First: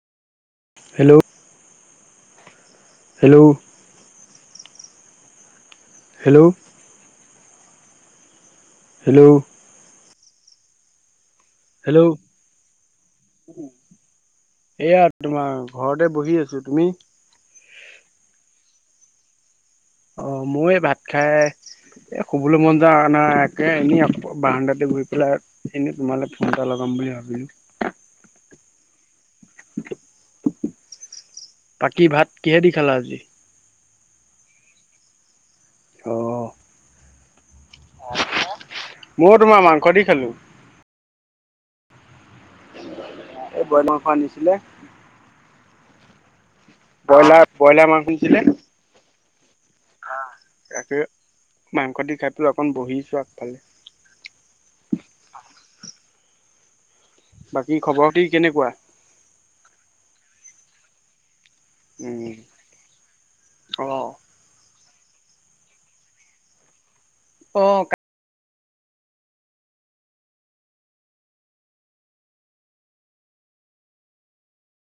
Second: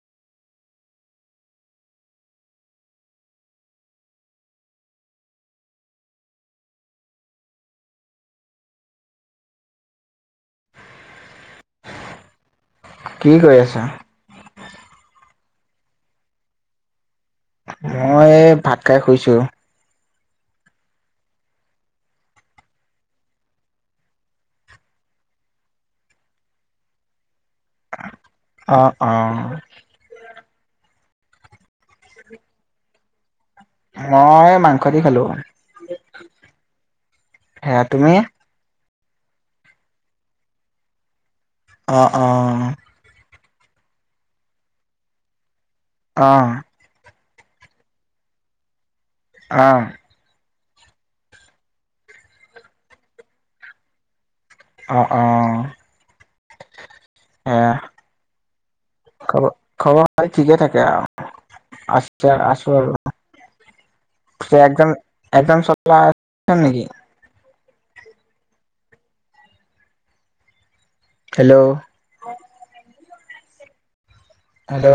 Hello hello. Hello hello hello কি কৰি আছা এয়া তোমাৰ ঘৰতে বহি আছো তুমি কাই শুইছো অ মোৰ এই ভাত খাই এ শুবলৈ মন যায় একে এনে বানডাতে বহি পেলাই এনে তোমাল ফোন লগাও বুলি ভাবিলোঁ অ অ পাকী ভাত কিহে দি খালা আজি মই মাংস দি খালো অ সেয়া তুমি মইয়ো তোমাৰ মাংস দি খালোঁ অ' অ'। এই ব্ৰইলাৰ মাংস আনিছিলে। আহ। ব্ৰইলাৰ ব্ৰইলাৰ মাংস আনিছিলে। আহ। তাকে মাংস দি খাই পেলাই অকণ বহিছোঁ আগফালে। বাকী আহ, খবৰ খাতি কেনেকুৱা খবৰ খবৰ হয় ঠিকেই থাকে। আছে আছে‌ উম আছো আৰু অ পিছে একদম একদম চলাই আ নেকি অ'। Hello hello